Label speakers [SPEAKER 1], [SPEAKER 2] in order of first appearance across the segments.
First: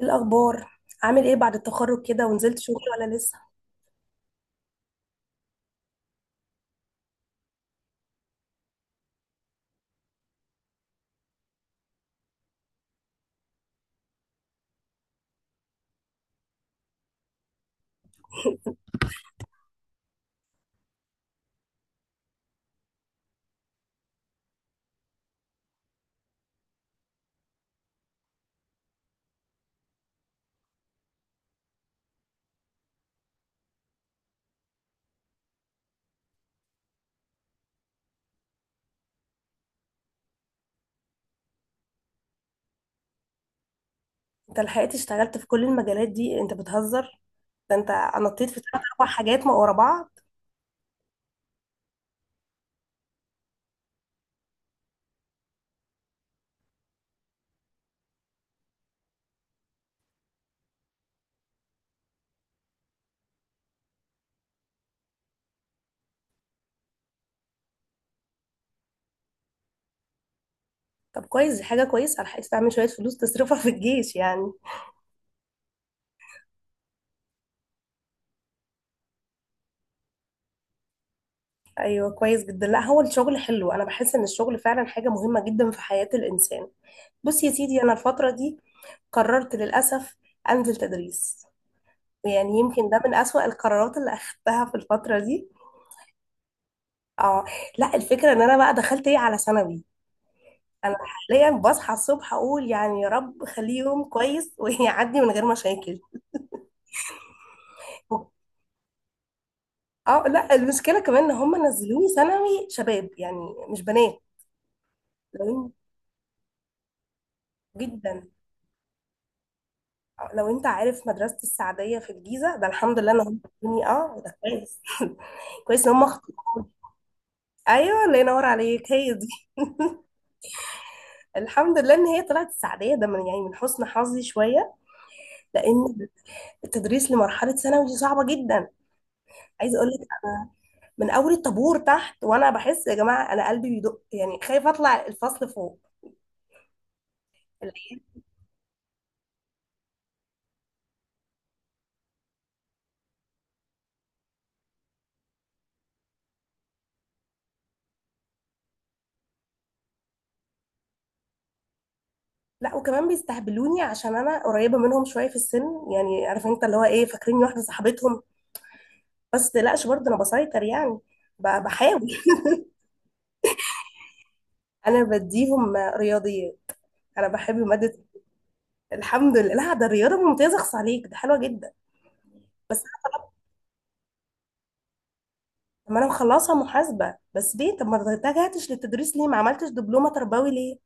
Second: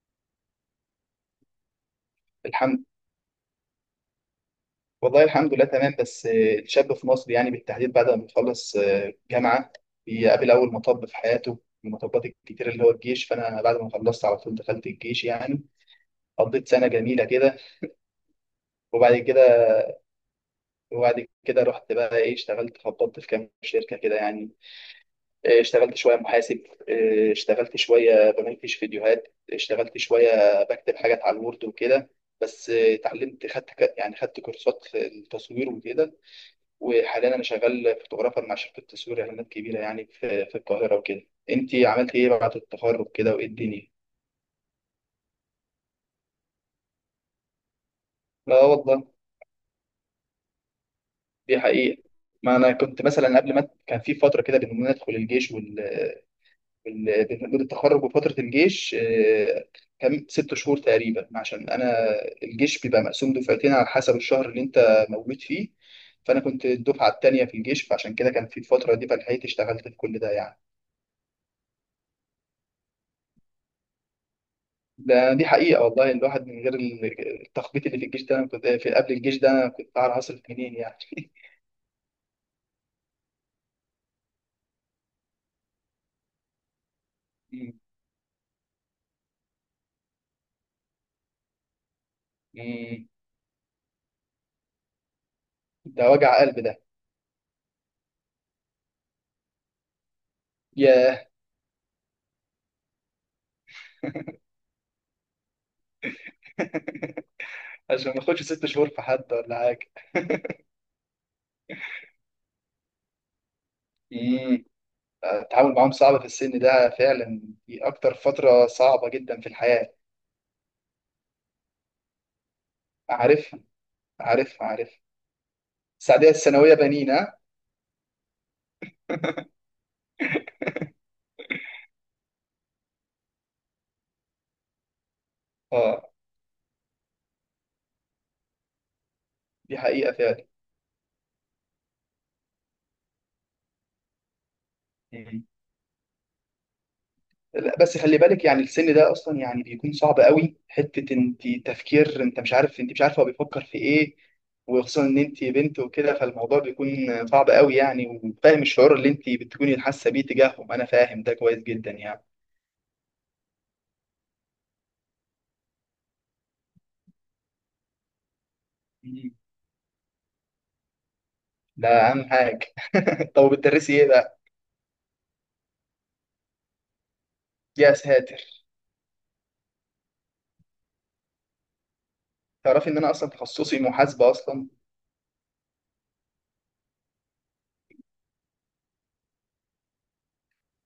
[SPEAKER 1] إيه الأخبار؟ عامل ايه بعد التخرج كده؟ ونزلت شغل
[SPEAKER 2] الحمد
[SPEAKER 1] ولا لسه؟
[SPEAKER 2] والله، الحمد لله تمام، بس الشاب في مصر يعني بالتحديد بعد ما بيخلص جامعة، بيقابل أول مطب في حياته من المطبات الكتير اللي هو الجيش. فأنا بعد ما خلصت على طول دخلت الجيش يعني قضيت سنة جميلة كده. وبعد كده وبعد كده رحت بقى إيه اشتغلت، خبطت في كام شركة كده يعني. اشتغلت شوية محاسب، اشتغلت شوية بمنتج فيديوهات، اشتغلت شوية بكتب حاجات على الوورد وكده. بس اتعلمت، يعني خدت كورسات في التصوير وكده. وحاليا انا شغال فوتوغرافر مع شركه تصوير اعلانات كبيره يعني في القاهره وكده. انت عملت ايه بعد التخرج كده وايه الدنيا؟
[SPEAKER 1] انت لحقت اشتغلت في كل المجالات دي؟ انت بتهزر، ده انت نطيت في
[SPEAKER 2] لا
[SPEAKER 1] ثلاث اربع
[SPEAKER 2] والله،
[SPEAKER 1] حاجات ما ورا بعض.
[SPEAKER 2] دي حقيقه، ما انا كنت مثلا قبل، ما كان في فتره كده بين ما ندخل الجيش بين التخرج وفتره الجيش. كان 6 شهور تقريبا، عشان انا الجيش بيبقى مقسوم دفعتين على حسب الشهر اللي انت موجود فيه. فانا كنت الدفعه الثانيه في الجيش، فعشان كده كان في الفتره دي فلحقت اشتغلت في كل ده يعني.
[SPEAKER 1] طب كويس، دي حاجة كويسة، لحقت تعمل شوية فلوس تصرفها في الجيش يعني.
[SPEAKER 2] دي حقيقة والله، الواحد من غير التخبيط اللي في الجيش ده، أنا كنت في قبل الجيش ده أنا كنت أعرف أصرف منين يعني.
[SPEAKER 1] ايوه كويس جدا. لا هو الشغل حلو، انا بحس ان الشغل فعلا حاجة مهمة جدا في حياة الإنسان. بص يا
[SPEAKER 2] مم.
[SPEAKER 1] سيدي، انا الفترة دي قررت للأسف انزل تدريس. يعني يمكن ده
[SPEAKER 2] مم.
[SPEAKER 1] من أسوأ القرارات اللي أخدتها في الفترة دي.
[SPEAKER 2] ده وجع قلب ده.
[SPEAKER 1] اه، لا الفكرة ان انا بقى دخلت ايه، على ثانوي. انا
[SPEAKER 2] ياه.
[SPEAKER 1] حاليا بصحى الصبح اقول يعني يا رب خليه يوم كويس ويعدي من غير مشاكل.
[SPEAKER 2] عشان ما اخدش 6 شهور في حد ولا حاجة.
[SPEAKER 1] اه، لا المشكله كمان ان هم نزلوني ثانوي شباب يعني مش بنات.
[SPEAKER 2] مم.
[SPEAKER 1] لو إن-
[SPEAKER 2] التعامل معاهم صعب في السن ده فعلا، دي أكتر
[SPEAKER 1] جدا.
[SPEAKER 2] فترة صعبة جدا في الحياة.
[SPEAKER 1] لو انت عارف مدرسه السعديه في الجيزه، ده الحمد لله ان هم
[SPEAKER 2] عارف.
[SPEAKER 1] خدوني، اه ده
[SPEAKER 2] عارف
[SPEAKER 1] كويس
[SPEAKER 2] عارف.
[SPEAKER 1] كويس ان هم
[SPEAKER 2] السعودية
[SPEAKER 1] اخطوا.
[SPEAKER 2] الثانوية بنين، ها؟
[SPEAKER 1] ايوه الله ينور عليك، هي دي. الحمد لله ان هي طلعت السعديه، ده من يعني من حسن حظي شويه. لان
[SPEAKER 2] اه،
[SPEAKER 1] التدريس لمرحله ثانوي دي صعبه جدا. عايزه
[SPEAKER 2] دي
[SPEAKER 1] اقول لك،
[SPEAKER 2] حقيقة فعلا.
[SPEAKER 1] من اول الطابور تحت وانا بحس يا جماعه انا قلبي بيدق، يعني خايفه اطلع الفصل فوق.
[SPEAKER 2] لا بس
[SPEAKER 1] العيال
[SPEAKER 2] خلي بالك، يعني السن ده اصلا يعني بيكون صعب قوي، حته انت تفكير انت مش عارف، انت مش عارفه هو بيفكر في ايه. وخصوصا ان انت بنت وكده، فالموضوع بيكون صعب قوي يعني. وفاهم الشعور اللي انت بتكوني حاسه بيه تجاههم، انا فاهم ده كويس جدا يعني.
[SPEAKER 1] لا وكمان بيستهبلوني عشان انا قريبه منهم شويه في السن. يعني عارف انت اللي هو ايه، فاكريني واحده صاحبتهم.
[SPEAKER 2] مم.
[SPEAKER 1] بس متقلقش برضه انا بسيطر يعني،
[SPEAKER 2] ده
[SPEAKER 1] بحاول.
[SPEAKER 2] اهم حاجه. طب بتدرسي ايه بقى؟
[SPEAKER 1] انا بديهم رياضيات، انا بحب
[SPEAKER 2] يا
[SPEAKER 1] ماده.
[SPEAKER 2] ساتر.
[SPEAKER 1] الحمد لله، لا ده الرياضه ممتازه، اخص عليك، ده حلوه جدا. بس
[SPEAKER 2] تعرفي ان انا اصلا تخصصي محاسبه اصلا.
[SPEAKER 1] طب ما انا مخلصها محاسبه، بس ليه طب ما اتجهتش للتدريس؟ ليه ما عملتش دبلومه تربوي ليه؟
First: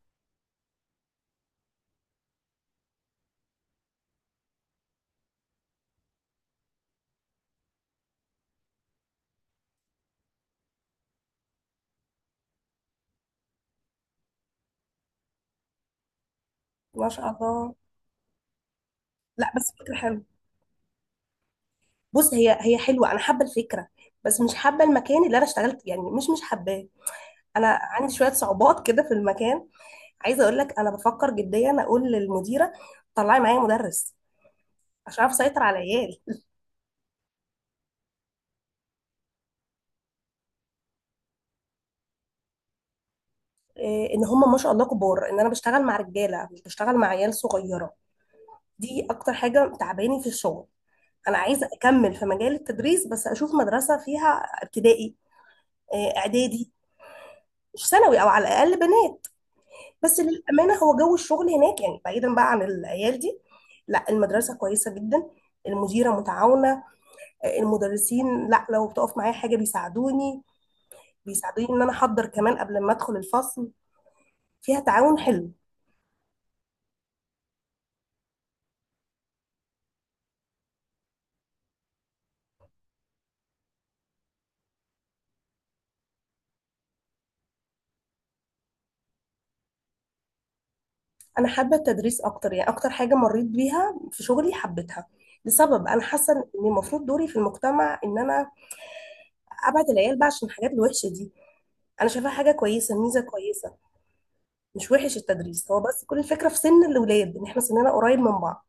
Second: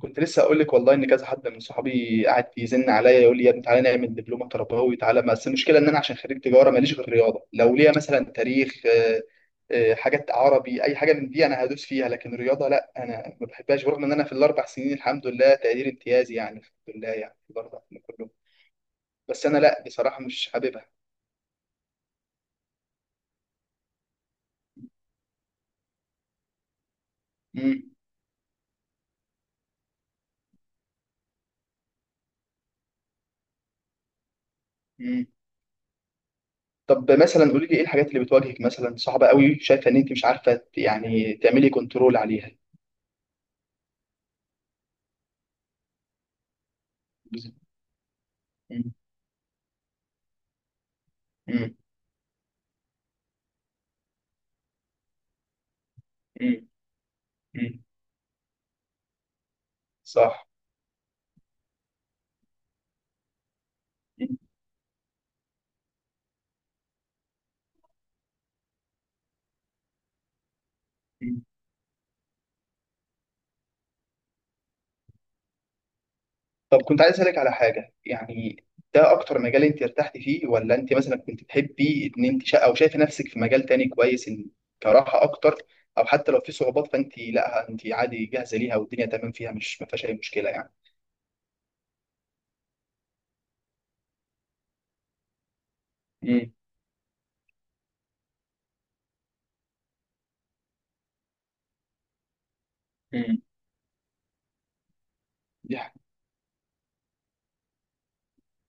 [SPEAKER 2] كنت لسه اقول لك والله ان كذا حد من صحابي قاعد يزن عليا يقول لي يا ابني تعالى نعمل دبلومه تربوي تعالى. بس المشكله ان انا عشان خريج تجاره ماليش غير رياضه. لو ليا مثلا تاريخ، حاجات عربي، اي حاجه من دي انا هدوس فيها، لكن رياضه لا انا ما بحبهاش. برغم ان انا في الاربع سنين الحمد لله تقدير امتيازي يعني، الحمد
[SPEAKER 1] ما
[SPEAKER 2] لله
[SPEAKER 1] شاء
[SPEAKER 2] يعني في
[SPEAKER 1] الله.
[SPEAKER 2] الاربع سنين كلهم. بس
[SPEAKER 1] لا
[SPEAKER 2] انا
[SPEAKER 1] بس
[SPEAKER 2] لا
[SPEAKER 1] فكره
[SPEAKER 2] بصراحه
[SPEAKER 1] حلوه.
[SPEAKER 2] مش حاببها.
[SPEAKER 1] بص، هي هي حلوه، انا حابه الفكره، بس مش حابه المكان اللي انا اشتغلت يعني، مش حباه. انا
[SPEAKER 2] امم.
[SPEAKER 1] عندي شويه صعوبات كده في المكان. عايزه اقول لك، انا بفكر جديا اقول للمديره طلعي معايا مدرس عشان
[SPEAKER 2] امم.
[SPEAKER 1] اعرف اسيطر على العيال.
[SPEAKER 2] طب مثلا قولي لي ايه الحاجات اللي بتواجهك مثلا صعبه قوي، شايفه ان انت مش عارفه يعني تعملي كنترول عليها؟
[SPEAKER 1] إيه ان هم ما شاء الله كبار، ان انا بشتغل مع رجاله مش بشتغل مع عيال صغيره.
[SPEAKER 2] مم.
[SPEAKER 1] دي اكتر حاجه تعباني في الشغل. انا عايزه
[SPEAKER 2] مم.
[SPEAKER 1] اكمل في مجال التدريس، بس اشوف مدرسه فيها ابتدائي، إيه اعدادي،
[SPEAKER 2] مم.
[SPEAKER 1] مش ثانوي، او على الاقل بنات. بس
[SPEAKER 2] صح.
[SPEAKER 1] للأمانة هو جو الشغل هناك، يعني بعيدا بقى عن العيال دي، لا المدرسة كويسة جدا. المديرة متعاونة، المدرسين لا لو بتقف معايا حاجة بيساعدوني
[SPEAKER 2] مم.
[SPEAKER 1] بيساعدوني ان انا احضر كمان قبل ما ادخل الفصل. فيها تعاون حلو.
[SPEAKER 2] طب كنت عايز اسالك على حاجه يعني، ده اكتر مجال انت ارتحتي فيه؟ ولا انت مثلا كنت تحبي ان انت او شايفه نفسك في مجال تاني كويس، ان كراحه اكتر، او حتى لو في صعوبات فانت لا انت عادي جاهزه ليها والدنيا تمام فيها، مش ما فيهاش اي مشكله يعني.
[SPEAKER 1] انا حابة التدريس اكتر، يعني اكتر حاجة مريت بيها في شغلي حبيتها. لسبب انا حاسة ان
[SPEAKER 2] امم.
[SPEAKER 1] المفروض دوري في المجتمع ان انا ابعد العيال بقى عشان الحاجات الوحشة دي. انا شايفاها حاجة كويسة، ميزة
[SPEAKER 2] امم.
[SPEAKER 1] كويسة. مش وحش التدريس،
[SPEAKER 2] دي
[SPEAKER 1] هو
[SPEAKER 2] حاجة.
[SPEAKER 1] بس كل الفكرة في سن الاولاد ان احنا سننا قريب من بعض.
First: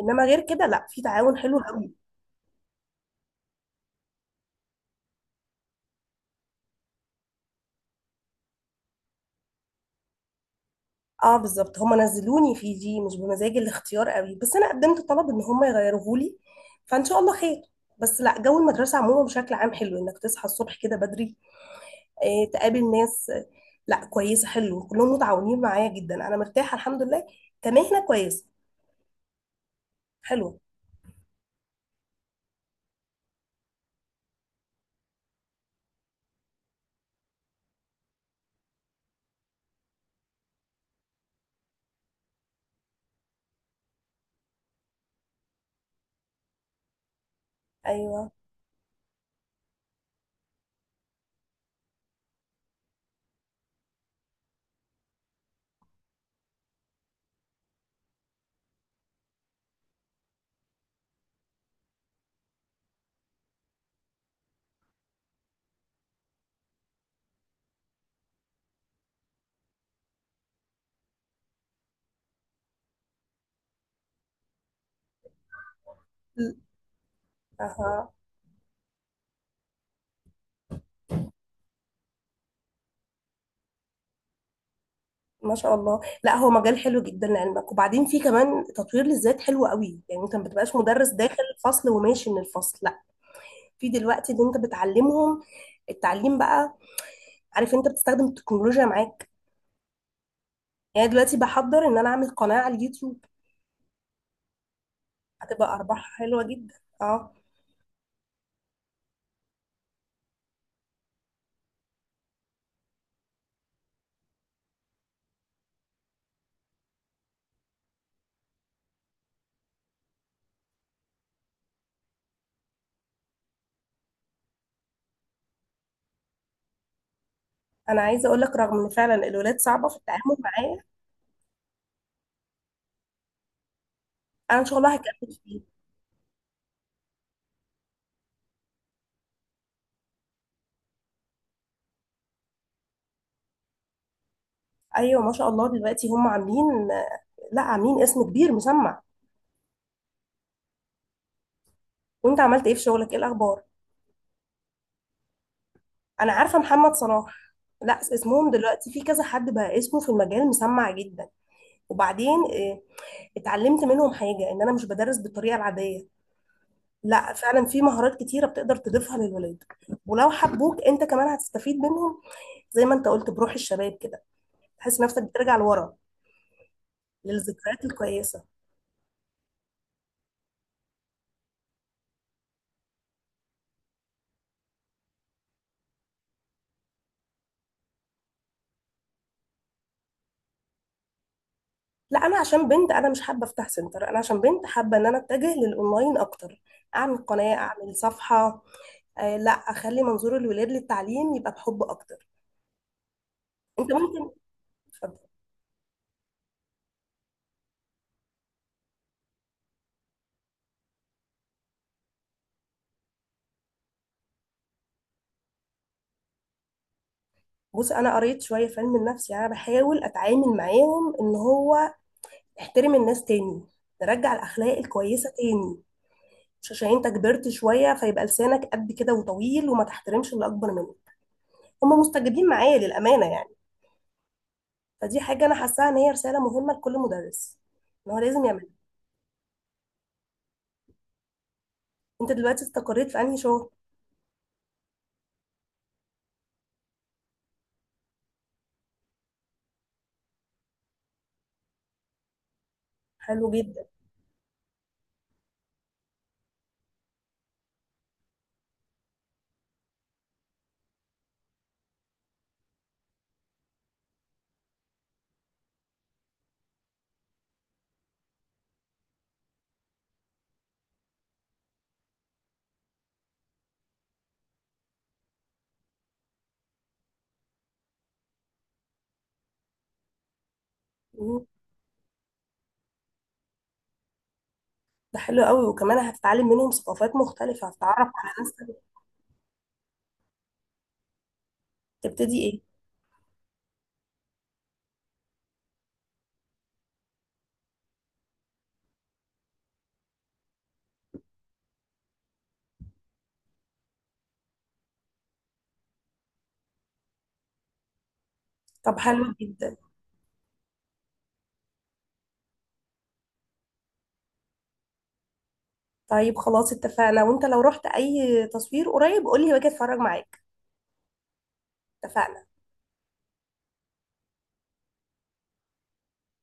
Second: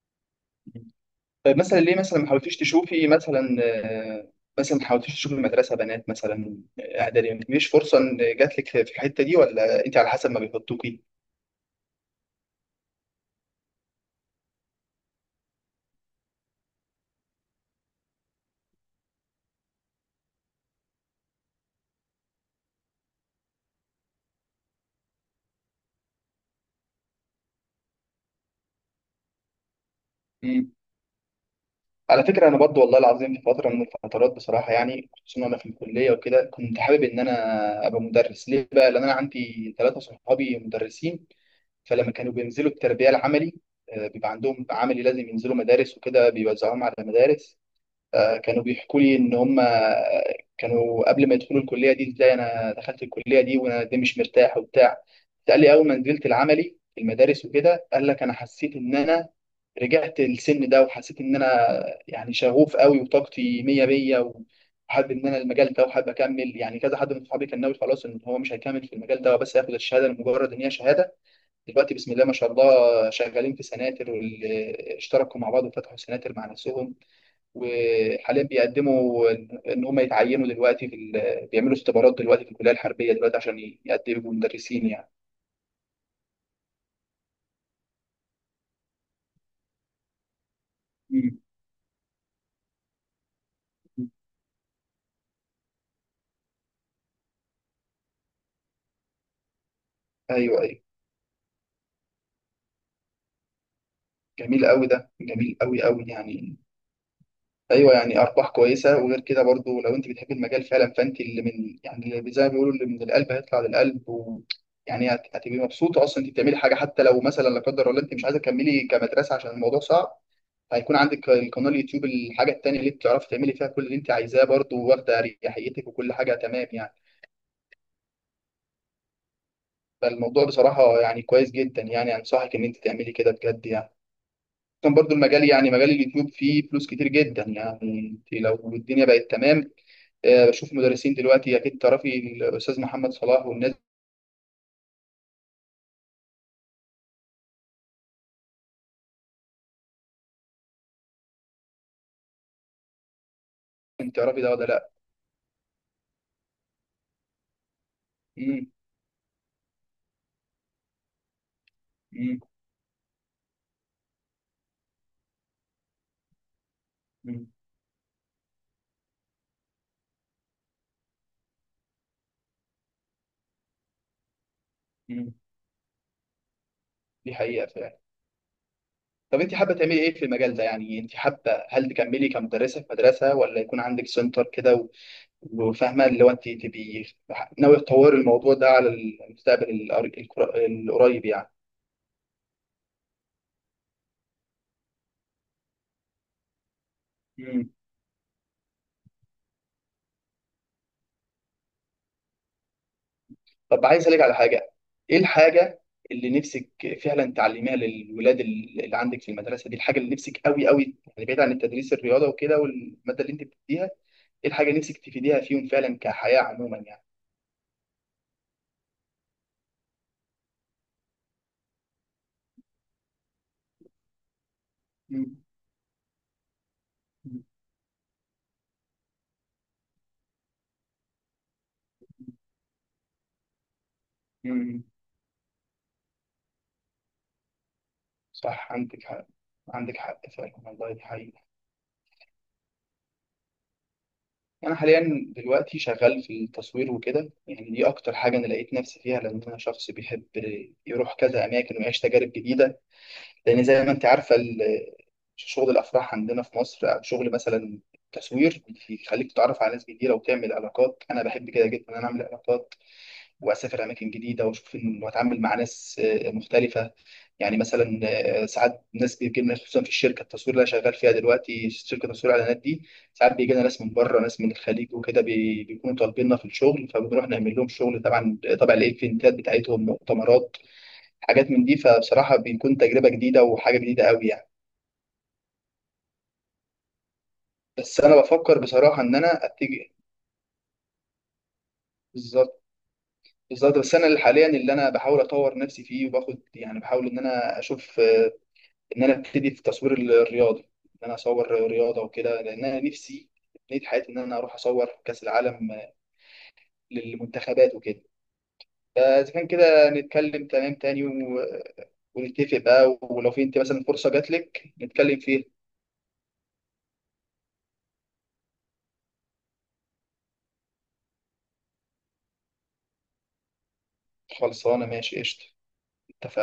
[SPEAKER 1] انما غير كده لا
[SPEAKER 2] مم.
[SPEAKER 1] في تعاون
[SPEAKER 2] طيب
[SPEAKER 1] حلو
[SPEAKER 2] مثلا
[SPEAKER 1] قوي.
[SPEAKER 2] ليه مثلا ما حاولتيش تشوفي مثلا آه، مثلا ما حاولتيش تشوفي مدرسه بنات مثلا، اعدادي؟ مفيش فرصه ان جات لك في الحته دي ولا انت على حسب ما بيحطوكي؟
[SPEAKER 1] اه بالظبط، هم نزلوني في دي مش بمزاج الاختيار قوي، بس انا قدمت طلب ان هم يغيروه لي، فان شاء الله خير. بس لا جو المدرسه عموما بشكل عام حلو، انك تصحى الصبح كده بدري، آه تقابل ناس، آه لا كويسه، حلو، كلهم متعاونين معايا جدا، انا مرتاحه الحمد لله. كمهنه كويسه، حلوه.
[SPEAKER 2] على فكرة أنا برضو والله العظيم في فترة من الفترات بصراحة يعني خصوصا أنا في الكلية وكده كنت حابب إن أنا أبقى مدرس. ليه بقى؟ لأن أنا عندي 3 صحابي مدرسين، فلما كانوا بينزلوا التربية العملي، بيبقى عندهم عملي لازم ينزلوا مدارس وكده، بيوزعوهم على مدارس.
[SPEAKER 1] ايوه.
[SPEAKER 2] كانوا بيحكوا لي إن هم، كانوا قبل ما يدخلوا الكلية دي إزاي أنا دخلت الكلية دي وأنا دي مش مرتاح وبتاع. قال لي أول ما نزلت العملي في المدارس وكده قال لك أنا حسيت إن أنا رجعت السن ده وحسيت ان انا يعني شغوف قوي وطاقتي مية مية وحابب ان انا المجال ده وحابب اكمل يعني. كذا حد من صحابي كان ناوي خلاص ان هو مش هيكمل في المجال ده وبس هياخد الشهاده لمجرد ان هي شهاده. دلوقتي بسم الله ما شاء الله شغالين في سناتر، واللي اشتركوا مع بعض وفتحوا سناتر مع
[SPEAKER 1] ل-
[SPEAKER 2] نفسهم.
[SPEAKER 1] اها،
[SPEAKER 2] وحاليا بيقدموا ان إن هم يتعينوا دلوقتي في بيعملوا اختبارات دلوقتي في الكليه الحربيه دلوقتي عشان يقدموا مدرسين يعني.
[SPEAKER 1] ما شاء الله، لا هو مجال حلو جدا لعلمك. وبعدين في كمان تطوير للذات حلو قوي، يعني انت ما بتبقاش مدرس
[SPEAKER 2] مم.
[SPEAKER 1] داخل الفصل وماشي من الفصل. في دلوقتي اللي انت بتعلمهم التعليم بقى، عارف انت بتستخدم التكنولوجيا معاك.
[SPEAKER 2] ايوه ايوه.
[SPEAKER 1] يعني دلوقتي بحضر ان انا اعمل قناة على اليوتيوب.
[SPEAKER 2] جميل قوي، ده جميل
[SPEAKER 1] هتبقى
[SPEAKER 2] قوي قوي
[SPEAKER 1] ارباحها حلوة
[SPEAKER 2] يعني.
[SPEAKER 1] جدا. اه.
[SPEAKER 2] ايوه يعني ارباح كويسه، وغير كده برضو لو انت بتحب المجال فعلا فانت اللي من يعني اللي زي ما بيقولوا اللي من القلب هيطلع للقلب، و يعني هتبقي مبسوطه اصلا انت بتعملي حاجه. حتى لو مثلا، لا قدر الله، انت مش عايزه تكملي كمدرسه عشان الموضوع صعب، هيكون عندك القناه اليوتيوب الحاجه التانيه اللي انت تعرفي تعملي فيها كل اللي انت عايزاه برضو واخده اريحيتك وكل حاجه تمام يعني.
[SPEAKER 1] انا عايزة اقول لك رغم ان فعلا الولاد صعبة في التعامل
[SPEAKER 2] فالموضوع
[SPEAKER 1] معايا،
[SPEAKER 2] بصراحه يعني كويس جدا يعني، انصحك ان انت تعملي كده بجد يعني.
[SPEAKER 1] انا ان شاء الله
[SPEAKER 2] كان برضو
[SPEAKER 1] هكمل
[SPEAKER 2] المجال،
[SPEAKER 1] فيه.
[SPEAKER 2] يعني مجال اليوتيوب، فيه فلوس كتير جدا يعني، انت لو الدنيا بقت تمام. بشوف مدرسين دلوقتي، اكيد تعرفي الاستاذ محمد صلاح والناس دي،
[SPEAKER 1] ايوه ما شاء الله دلوقتي هم عاملين، لا عاملين اسم كبير مسمع. وانت عملت ايه في شغلك؟ ايه الاخبار؟
[SPEAKER 2] انت تعرفي ده ولا لا؟
[SPEAKER 1] انا عارفة محمد صلاح. لا اسمهم
[SPEAKER 2] امم.
[SPEAKER 1] دلوقتي، في كذا حد بقى اسمه في المجال مسمع جدا. وبعدين
[SPEAKER 2] امم.
[SPEAKER 1] اتعلمت منهم حاجة ان انا مش بدرس بالطريقة العادية. لا
[SPEAKER 2] امم.
[SPEAKER 1] فعلا في مهارات كتيرة بتقدر تضيفها للولاد. ولو حبوك انت كمان هتستفيد منهم. زي ما انت قلت، بروح الشباب كده تحس نفسك
[SPEAKER 2] أمم.
[SPEAKER 1] بترجع لورا
[SPEAKER 2] دي حقيقه
[SPEAKER 1] للذكريات
[SPEAKER 2] فعلا.
[SPEAKER 1] الكويسة.
[SPEAKER 2] طب انت حابه تعملي ايه في المجال ده يعني، انت حابه هل تكملي كمدرسه في مدرسه ولا يكون عندك سنتر كده وفاهمه اللي هو انت تبقي ناوي تطوري الموضوع ده على المستقبل القريب
[SPEAKER 1] لا انا عشان بنت انا مش حابة افتح سنتر، انا عشان بنت حابة ان انا اتجه للاونلاين اكتر. اعمل قناة،
[SPEAKER 2] يعني.
[SPEAKER 1] اعمل صفحة، آه لا اخلي منظور الولاد للتعليم يبقى بحب اكتر.
[SPEAKER 2] طب
[SPEAKER 1] انت
[SPEAKER 2] عايز اسالك
[SPEAKER 1] ممكن،
[SPEAKER 2] على حاجه. ايه
[SPEAKER 1] اتفضل.
[SPEAKER 2] الحاجه اللي نفسك فعلا تعلميها للولاد اللي عندك في المدرسه دي، الحاجه اللي نفسك قوي قوي يعني، بعيد عن التدريس الرياضه وكده والماده اللي انت بتديها؟ ايه الحاجه اللي نفسك تفيديها فيهم فعلا كحياه عموما يعني؟
[SPEAKER 1] بص انا قريت شوية في علم النفس، يعني انا بحاول اتعامل معاهم ان هو احترم الناس تاني، نرجع الاخلاق الكويسة
[SPEAKER 2] مم.
[SPEAKER 1] تاني. مش عشان انت كبرت شوية فيبقى لسانك قد كده وطويل وما تحترمش اللي اكبر منك. هم مستجيبين معايا للأمانة يعني.
[SPEAKER 2] مم.
[SPEAKER 1] فدي حاجة انا حاساها ان هي رسالة مهمة لكل مدرس ان هو لازم يعملها.
[SPEAKER 2] صح. عندك حق. عندك حق فعلا والله، دي حقيقة.
[SPEAKER 1] انت دلوقتي استقريت في انهي شغل؟
[SPEAKER 2] أنا حاليا دلوقتي شغال في التصوير وكده يعني، دي أكتر حاجة أنا لقيت نفسي فيها لأن أنا شخص بيحب يروح كذا أماكن ويعيش تجارب جديدة.
[SPEAKER 1] حلو
[SPEAKER 2] لأن زي
[SPEAKER 1] جدا.
[SPEAKER 2] ما أنت عارفة شغل الأفراح عندنا في مصر، أو شغل مثلا التصوير، بيخليك تتعرف على ناس جديدة وتعمل علاقات. أنا بحب كده جدا إن أنا أعمل علاقات وأسافر أماكن جديدة وأشوف وأتعامل مع ناس مختلفة. يعني مثلا ساعات ناس بيجي لنا، خصوصا في الشركه التصوير اللي انا شغال فيها دلوقتي، شركه تصوير اعلانات دي ساعات بيجي لنا ناس من بره، ناس من الخليج وكده، بيكونوا طالبيننا في الشغل، فبنروح نعمل لهم شغل. طبعا طبعا الايفنتات بتاعتهم، مؤتمرات،
[SPEAKER 1] مم.
[SPEAKER 2] حاجات من دي. فبصراحة بيكون تجربة جديدة وحاجة جديدة قوي يعني.
[SPEAKER 1] ده حلو قوي، وكمان هتتعلم منهم ثقافات مختلفة،
[SPEAKER 2] بس
[SPEAKER 1] هتتعرف
[SPEAKER 2] أنا
[SPEAKER 1] على ناس
[SPEAKER 2] بفكر
[SPEAKER 1] تانية.
[SPEAKER 2] بصراحة إن أنا أتجه،
[SPEAKER 1] تبتدي ايه؟
[SPEAKER 2] بالظبط بالظبط، بس أنا اللي حاليا اللي أنا بحاول أطور نفسي فيه وباخد يعني بحاول إن أنا أشوف إن أنا أبتدي في التصوير الرياضي، إن أنا أصور رياضة وكده، لأن أنا نفسي نهاية حياتي إن أنا أروح أصور كأس العالم للمنتخبات وكده.
[SPEAKER 1] طب
[SPEAKER 2] فإذا
[SPEAKER 1] حلو
[SPEAKER 2] كان
[SPEAKER 1] جدا.
[SPEAKER 2] كده نتكلم تمام تاني ونتفق بقى، ولو في، أنت مثلا فرصة جات لك نتكلم فيها.
[SPEAKER 1] طيب خلاص اتفقنا، وانت لو رحت اي تصوير قريب قولي باجي اتفرج معاك. اتفقنا.
[SPEAKER 2] خلصانة، ماشي قشطة، اتفقنا.